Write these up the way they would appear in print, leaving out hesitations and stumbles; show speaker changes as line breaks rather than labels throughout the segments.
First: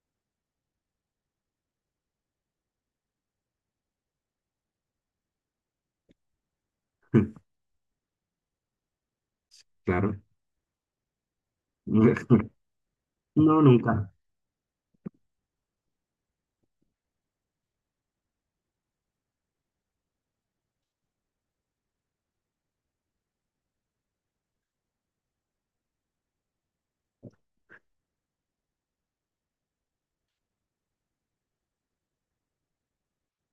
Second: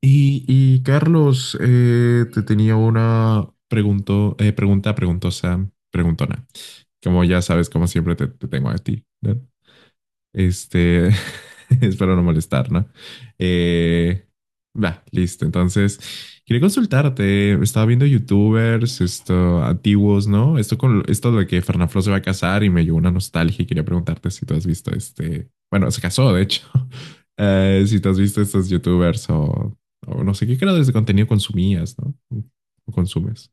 Carlos, te tenía una pregunto, pregunta preguntosa, preguntona. Como ya sabes, como siempre te tengo a ti, ¿no?
Claro.
este, Espero no molestar, ¿no?
No, nunca.
Eh, Va, listo. Entonces, quería consultarte. Estaba viendo YouTubers, esto, antiguos, ¿no? Esto con esto de que Fernanfloo se va a casar y me llegó una nostalgia y quería preguntarte si tú has visto este. Bueno, se casó, de hecho. Si tú has visto estos YouTubers o no sé qué creadores de contenido consumías, ¿no? O consumes.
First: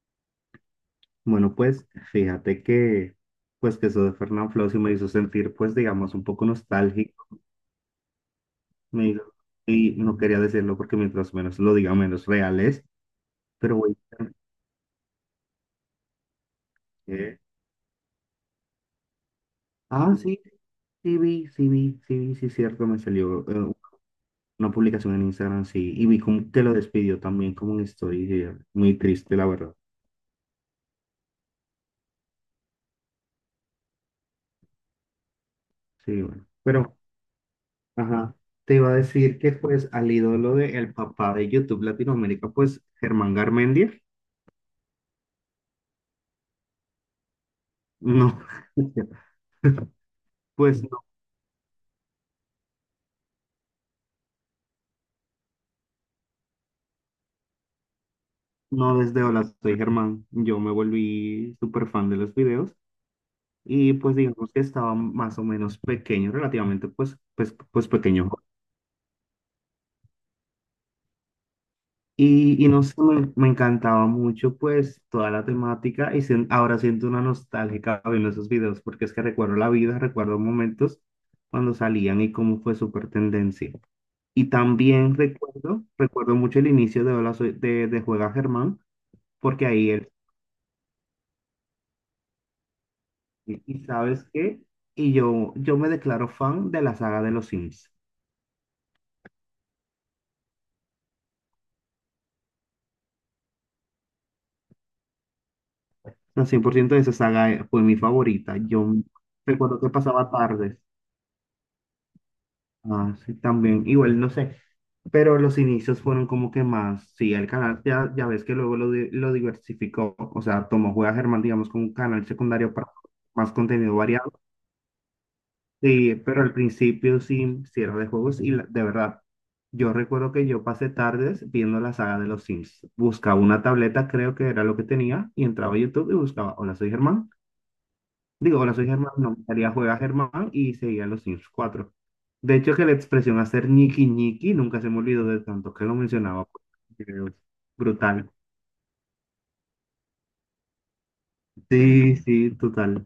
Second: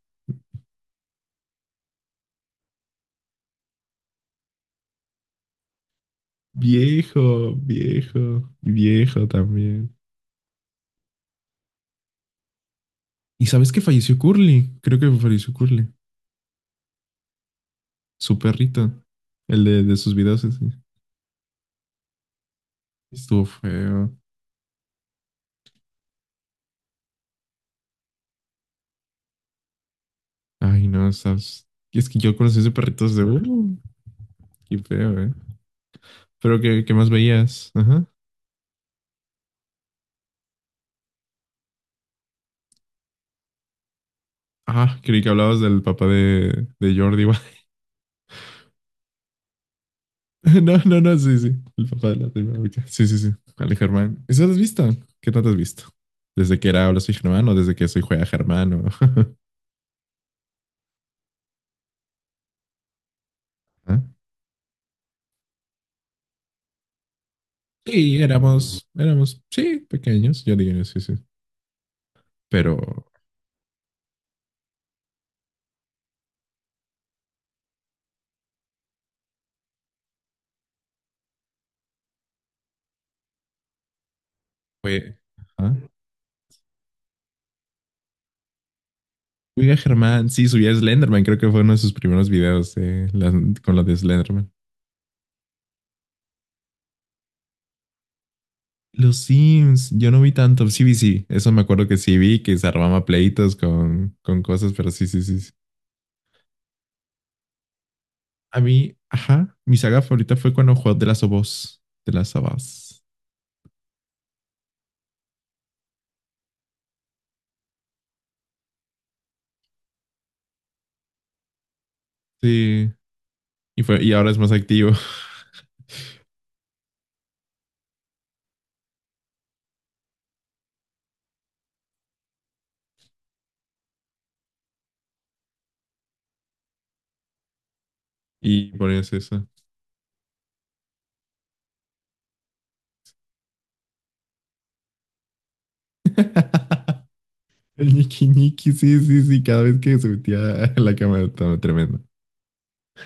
Bueno, pues fíjate que, pues que eso de Fernán Flow sí me hizo sentir, pues digamos, un poco nostálgico.
Viejo, viejo,
Me hizo-
viejo
y
también.
no quería decirlo porque mientras menos lo diga, menos real es.
¿Y sabes
Pero
que
voy
falleció
a
Curly? Creo que falleció Curly,
eh,
su perrito, el de sus
Ah, sí,
videos, ese.
sí vi, sí es cierto, me salió
Estuvo
eh,
feo.
una publicación en Instagram, sí. Y vi como que lo despidió también como una historia. Muy triste, la verdad.
Ay, no, sabes. Y es que yo conocí ese perrito de… qué feo, ¿eh?
Sí, bueno.
Pero, ¿qué
Pero
más veías? Ajá.
ajá. Te iba a decir que pues al ídolo de el papá de YouTube Latinoamérica, pues Germán Garmendia.
Ah, creí que hablabas del papá de Jordi Wild.
No,
No,
pues
no,
no,
no, sí, sí. El papá de la primera. Sí, sí, sí. Ale Germán. ¿Eso lo has visto? ¿Qué tanto has visto? ¿Desde que era Habla Soy Germán o desde que soy Juega Germán? O—
no desde Hola, soy Germán, yo me volví súper fan de los videos y
¿Ah?
pues digamos que estaba más o menos pequeño, relativamente pues
Sí,
pequeño.
éramos, sí, pequeños, yo diría, sí, sí.
Y
Pero
no sé, me encantaba mucho pues toda la temática y ahora siento una nostálgica viendo esos videos porque es que recuerdo la vida, recuerdo momentos cuando salían y cómo fue súper tendencia. Y también
fue. ¿Ah?
recuerdo mucho el inicio de de Juega Germán, porque
Oiga,
ahí él,
Germán, sí, subía Slenderman, creo que fue uno de sus primeros videos, las…
y
con lo
y
de
sabes
Slenderman.
qué, y yo me declaro fan de la saga de los Sims.
Los Sims, yo no vi tanto, sí vi, sí, eso me acuerdo que sí vi, que se armaba pleitos con cosas, pero sí, sí, sí, sí.
La 100% de esa saga fue mi favorita.
A mí, ajá, mi
Recuerdo que
saga
pasaba
favorita fue cuando
tardes.
jugó de las of Us, de las of Us.
Ah, sí, también, igual, no sé. Pero los inicios fueron como que más, sí, el canal ya, ya ves que luego lo diversificó, o sea, tomó Juega Germán, digamos, como un canal secundario para
Sí,
más
y,
contenido
fue, y ahora
variado.
es más activo.
Sí, pero al principio sí, sí era de juegos de verdad, yo recuerdo que yo pasé tardes viendo la saga de los Sims. Buscaba una tableta, creo que era lo que tenía, y entraba a YouTube y buscaba, hola, soy Germán. Digo, hola,
Y
soy
por eso.
Germán, no, me salía juega Germán y seguía los Sims 4. De hecho, que la expresión hacer ñiqui ñiqui nunca se me olvidó de tanto que lo mencionaba. Porque es
El ñiqui
brutal.
ñiqui, sí, sí, sí, cada vez que se metía a la cámara estaba tremendo.
Sí, sí, total.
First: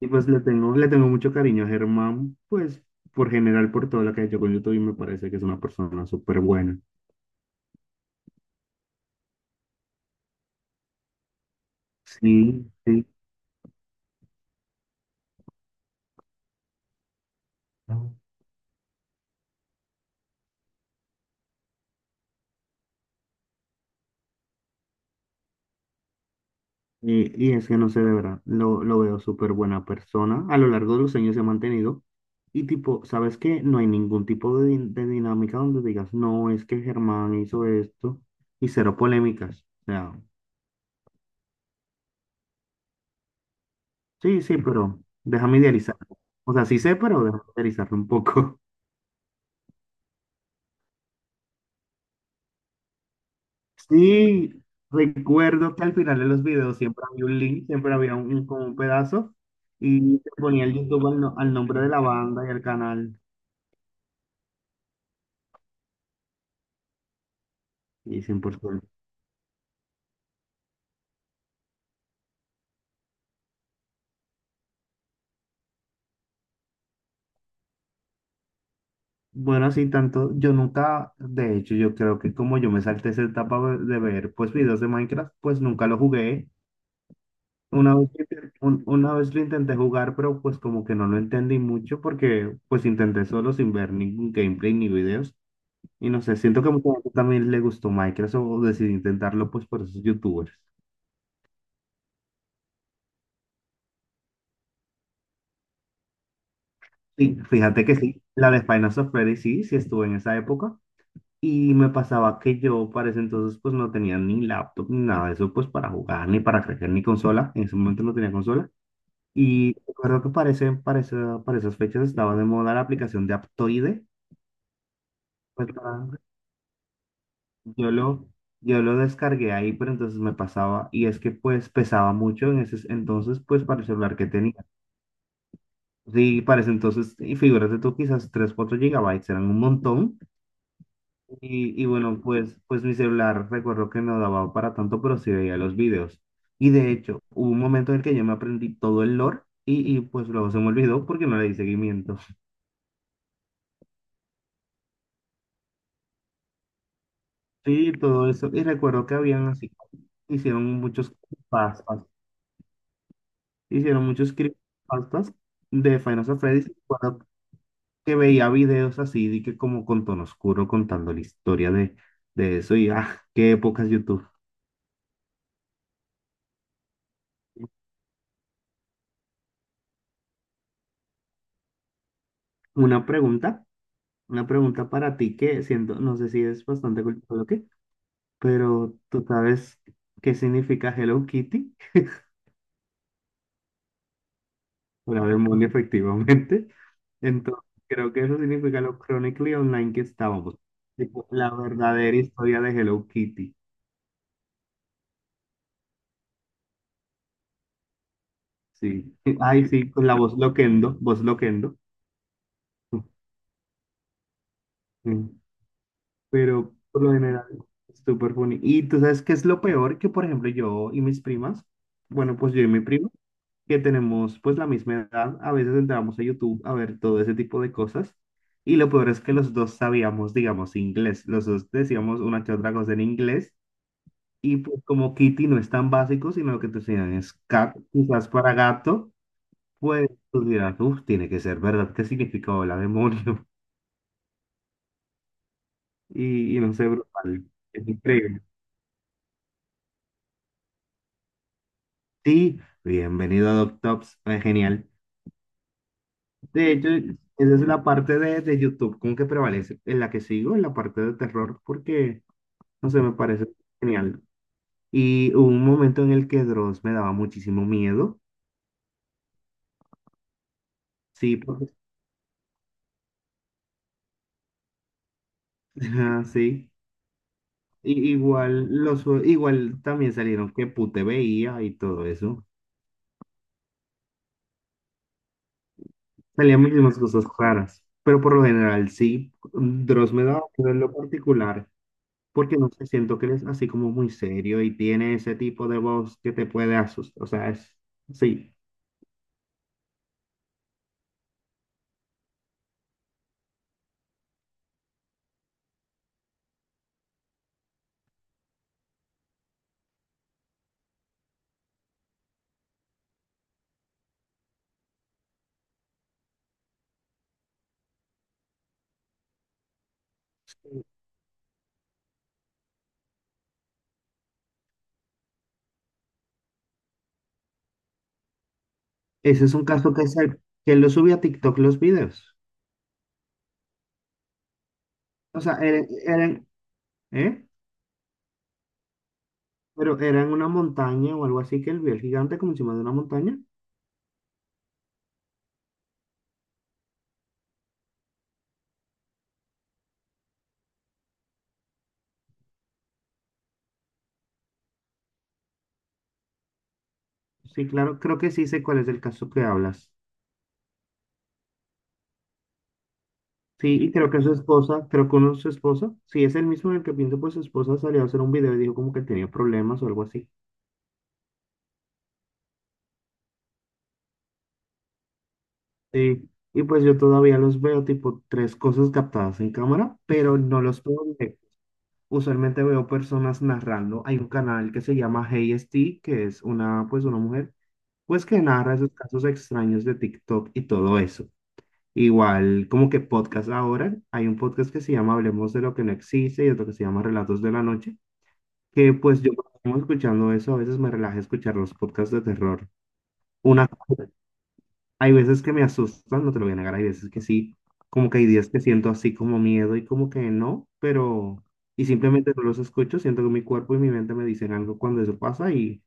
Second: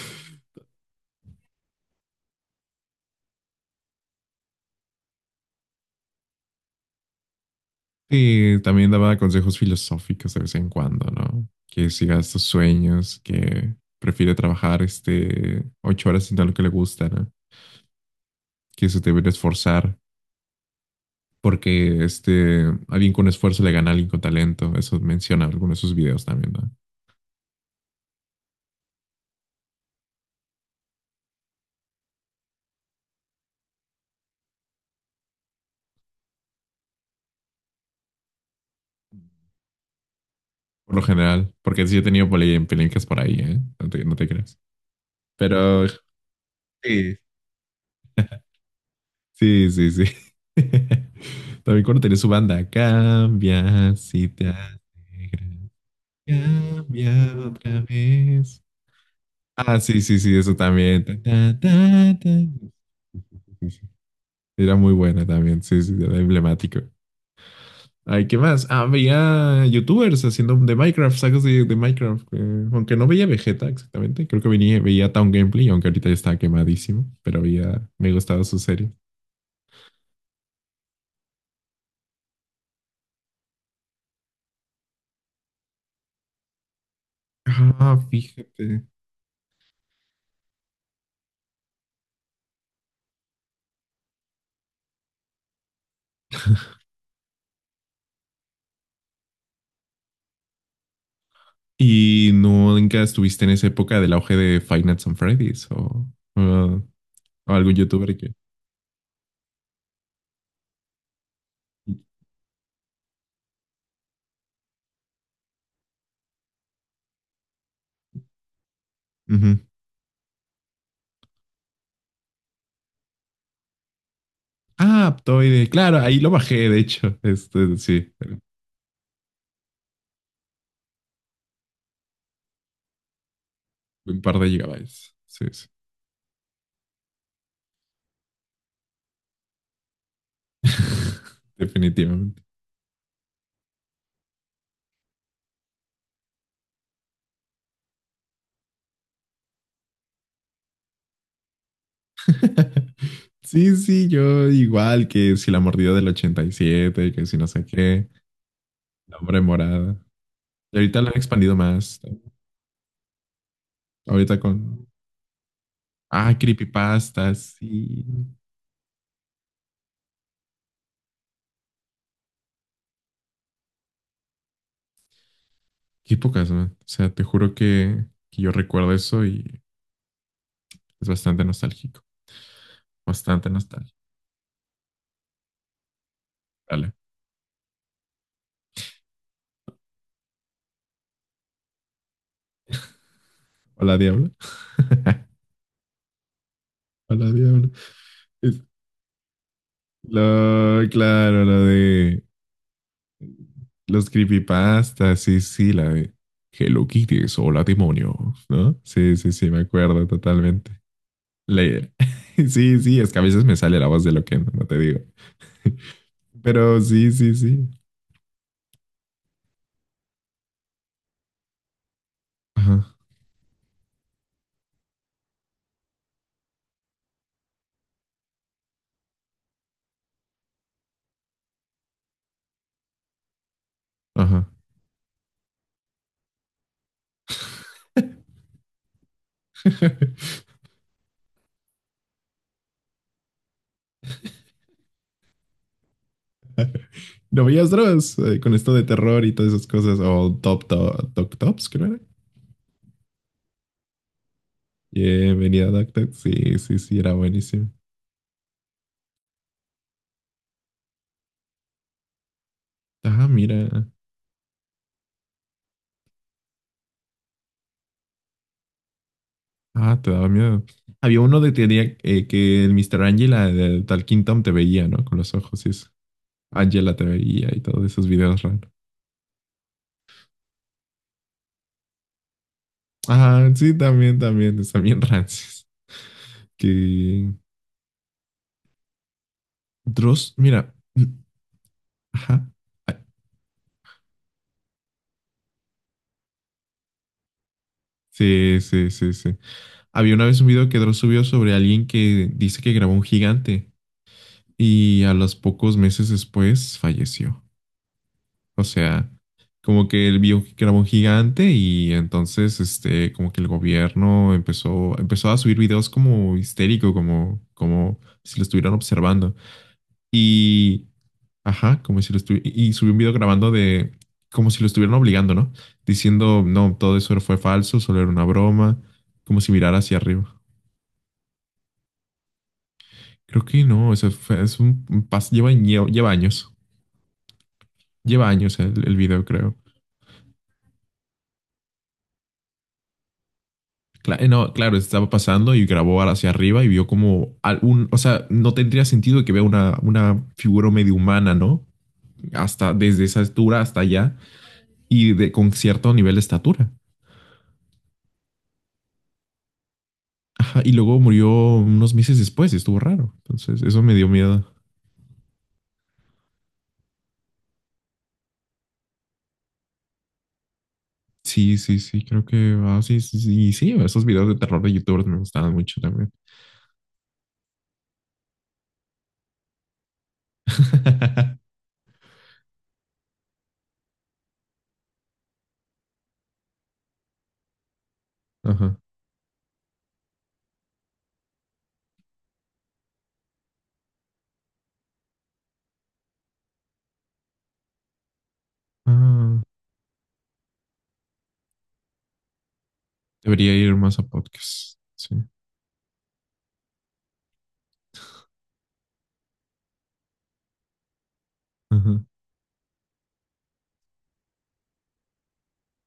Y pues le tengo mucho cariño a Germán, pues por general, por todo lo que ha hecho con YouTube, y me parece que es una persona súper buena.
Sí, también daba consejos filosóficos de vez en cuando, ¿no? Que sigas tus
Sí, sí.
sueños, que prefiere trabajar este ocho horas haciendo lo que le gusta, ¿no? Que se debe esforzar, porque este alguien con esfuerzo le gana a alguien con talento. Eso menciona en alguno de sus videos también, ¿no?
Y es que no sé, de verdad, lo veo súper buena persona. A lo largo de los años se ha mantenido. Y tipo, ¿sabes qué? No hay ningún tipo de, de dinámica donde digas, no, es que Germán hizo esto y cero polémicas. O sea,
Por lo general, porque sí he tenido polémicas por ahí, ¿eh? No te, no te
sí, sí,
creas.
pero déjame
Pero
idealizar. O sea, sí sé,
sí,
pero déjame idealizarlo un poco.
sí, sí, sí. También cuando tenía su banda, cambia si te
Sí,
alegra,
recuerdo que al final de los videos siempre
cambia
había un link,
otra
siempre había
vez.
como un pedazo
Ah, sí, sí,
y se
sí, eso
ponía el
también.
YouTube
Ta,
al, no- al
ta,
nombre de la
ta, ta.
banda y al canal
Sí, sí, sí. Era muy buena también, sí, sí, era emblemático.
y
Ay, ¿qué más? Ah,
100%.
veía youtubers haciendo de Minecraft, sagas de Minecraft, aunque no veía Vegeta exactamente. Creo que venía, veía Town Gameplay, aunque ahorita ya estaba quemadísimo. Pero había, me gustaba su serie.
Bueno, así tanto, yo nunca, de hecho, yo creo que como yo me salté esa etapa de ver pues videos de Minecraft, pues nunca lo jugué.
Ah, fíjate.
Una vez lo intenté jugar, pero pues como que no lo entendí mucho porque pues intenté solo sin ver ningún gameplay ni videos. Y no sé, siento que a mucha gente también le gustó Minecraft o decidió intentarlo pues por esos youtubers.
¿Y no nunca estuviste en esa época del auge de Five Nights on Freddy's o-
Sí,
o algún
fíjate que
youtuber
sí,
que…
la de Final of Freddy sí, sí estuve en esa época. Y me pasaba que yo para ese entonces pues no tenía ni laptop ni nada de eso pues para jugar, ni para crecer, ni consola. En ese momento no tenía consola.
Ujú.
Y recuerdo que para, para esas fechas estaba de moda la aplicación de Aptoide.
Ah, Aptoide.
Pues
Claro,
para-
ahí lo bajé, de hecho. Este,
yo
sí,
lo, yo lo descargué ahí, pero entonces me pasaba. Y es que pues pesaba mucho en ese entonces pues para el celular
un
que
par de
tenía.
gigabytes. Sí, sí.
Sí, parece entonces, y figúrate tú, quizás 3, 4 gigabytes eran un montón. Y bueno,
Definitivamente.
pues mi celular recuerdo que no daba para tanto, pero sí veía los videos. Y de hecho, hubo un momento en el que yo me aprendí todo el lore y pues luego se me olvidó porque no le di seguimiento.
Sí, sí, yo igual, que si la mordida del 87, que si no sé
Sí,
qué,
todo eso. Y recuerdo que
la hombre
habían así,
morada.
hicieron
Y ahorita lo
muchos
han expandido
pastas,
más, ¿no?
hicieron muchos
Ahorita con…
creepypastas de Final
Ah,
Fantasy.
creepypastas
Que
y…
veía videos así, de que como con tono oscuro contando la historia de eso y ah, qué épocas YouTube.
Qué pocas, man. O sea, te juro que yo recuerdo eso y es bastante nostálgico.
Una
Bastante
pregunta,
nostálgico.
una pregunta para ti que siento, no sé si es
Dale.
bastante cultural o qué, pero tú sabes qué significa Hello Kitty,
Hola, diablo.
una demonio efectivamente.
Hola,
Entonces,
diablo.
creo que eso
Es-
significa lo chronically online que estábamos.
Lo,
Tipo,
claro,
la
lo
verdadera
de…
historia de Hello Kitty.
Los creepypastas, sí, sí, la de Hello Kitties, hola demonios, ¿no? Sí,
Sí.
sí, sí, me
Ay, sí,
acuerdo
con la voz
totalmente.
Loquendo, voz
La-
Loquendo.
Sí, sí, es que a veces me sale la voz de lo que no, no te digo.
Pero
Pero
por
sí,
lo
sí,
general,
sí.
súper funny. Y tú sabes qué es lo peor que, por ejemplo, yo y mis primas, bueno, pues yo y mi
Ajá,
primo, que tenemos pues la misma edad, a veces entramos a YouTube a ver todo ese tipo de cosas. Y lo peor es que los dos sabíamos, digamos, inglés. Los dos decíamos una que otra cosa en inglés.
ajá.
Y pues como Kitty no es tan básico, sino lo que te enseñan es cat, quizás para gato, pues tú dirás, uff, tiene que ser verdad, ¿qué significa hola, demonio? Y no sé,
¿No
brutal.
veías
Es
Dross,
increíble.
con esto de terror y todas esas cosas? O Top Top, Top Tops, creo era.
Sí, bienvenido a DocTops, es genial.
Y venía Duck. Sí,
De
sí,
hecho,
sí, era
esa es
buenísimo.
la parte de YouTube como que prevalece, en la que sigo, en la parte de terror, porque, no sé, me
Ah,
parece
mira.
genial. Y hubo un momento en el que Dross me daba muchísimo miedo,
Ah, te daba miedo. Había
sí,
uno de
porque,
teoría, que el Mr. Angela de Tal Kingdom te veía, ¿no? Con los ojos y eso.
ajá, sí.
Angela te veía y todos esos
Y
videos raros.
igual, los, igual también salieron que pute veía y todo eso.
Ah, sí, también, también, están bien rancios.
Salían muchísimas cosas
Que
raras, pero por lo general sí, Dross me
Dross,
daba miedo
mira.
en lo particular.
Ajá.
Porque no sé,
Ah,
siento que eres así como muy serio y tiene ese tipo de voz que te puede asustar. O sea, es, sí,
sí, sí, sí, sí. Había una vez un video que Dross subió sobre alguien que dice que grabó un gigante y a los pocos meses después falleció. O sea, como que él vio que era un gigante y entonces, este, como que el gobierno empezó a subir videos como histérico, como, como si lo estuvieran observando. Y, ajá, como si lo estuvieran, y subió un video grabando de, como si lo estuvieran obligando, ¿no? Diciendo, no, todo eso fue falso, solo era una broma, como
ese
si
es un
mirara
caso
hacia
que es el
arriba.
que él lo subió a TikTok los videos.
Creo que no, eso fue, es un,
O
lleva,
sea, ¿eh?
lleva años el video, creo.
Pero era en una montaña o algo así que él vio el gigante como encima de una montaña.
No, claro, estaba pasando y grabó hacia arriba y vio como algún, o sea, no tendría sentido que vea una figura medio humana, ¿no? Hasta desde esa altura hasta allá y de, con cierto nivel de estatura.
Sí, claro, creo que sí sé cuál es el caso que hablas.
Ajá, y luego murió unos meses después, estuvo raro. Entonces,
Sí,
eso
y
me dio
creo que su
miedo.
esposa, creo que uno su esposa, sí, es el mismo en el que pienso, pues su esposa salió a hacer un video y dijo como que tenía problemas o algo así.
Sí, sí, sí, creo que, ah, sí, sí, sí, sí, esos videos de terror de youtubers me gustaban mucho también.
Sí, y pues yo todavía los veo tipo tres cosas captadas en cámara, pero no los puedo ver. Usualmente veo personas narrando. Hay un canal que se llama Hey ST, que es una, pues una mujer, pues que narra
Ajá.
esos casos extraños de TikTok y todo eso. Igual, como que podcast ahora, hay un podcast que se llama Hablemos de lo que no existe y otro que se llama Relatos de la Noche, que pues yo
Ah,
como escuchando eso, a veces me relaja escuchar los podcasts de terror.
debería
Una
ir más a podcasts.
hay
Sí.
veces que me asustan, no te lo voy a negar, hay veces que sí, como que hay días que siento así como miedo y como que no, pero y
Ajá.
simplemente no los escucho, siento que mi cuerpo y mi mente me dicen algo cuando eso pasa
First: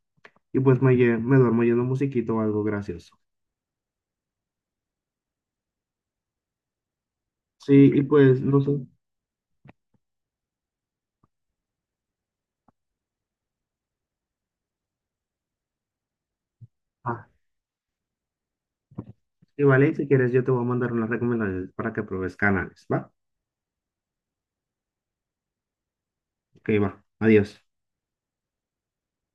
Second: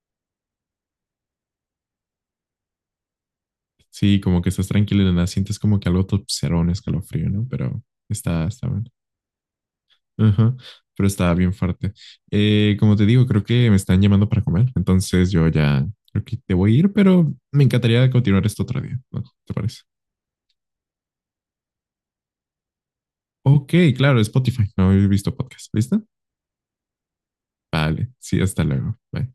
y pues me, me duermo oyendo musiquito o algo gracioso.
Sí, como que estás tranquilo y de nada, sientes como que algo te observa, un escalofrío, ¿no?
Sí,
Pero
y pues
está,
no
está
sé.
bueno. Ajá, pero está bien fuerte. Como te digo, creo que me están llamando para comer, entonces yo ya creo que te voy a ir,
Ah,
pero me encantaría continuar esto otro día, ¿no? ¿Te
y
parece?
vale, si quieres yo te voy a mandar unas recomendaciones para que pruebes canales, ¿va?
Ok, claro, Spotify, no he visto podcast, ¿listo?
Ok, va. Adiós.
Vale, sí, hasta luego. Bye.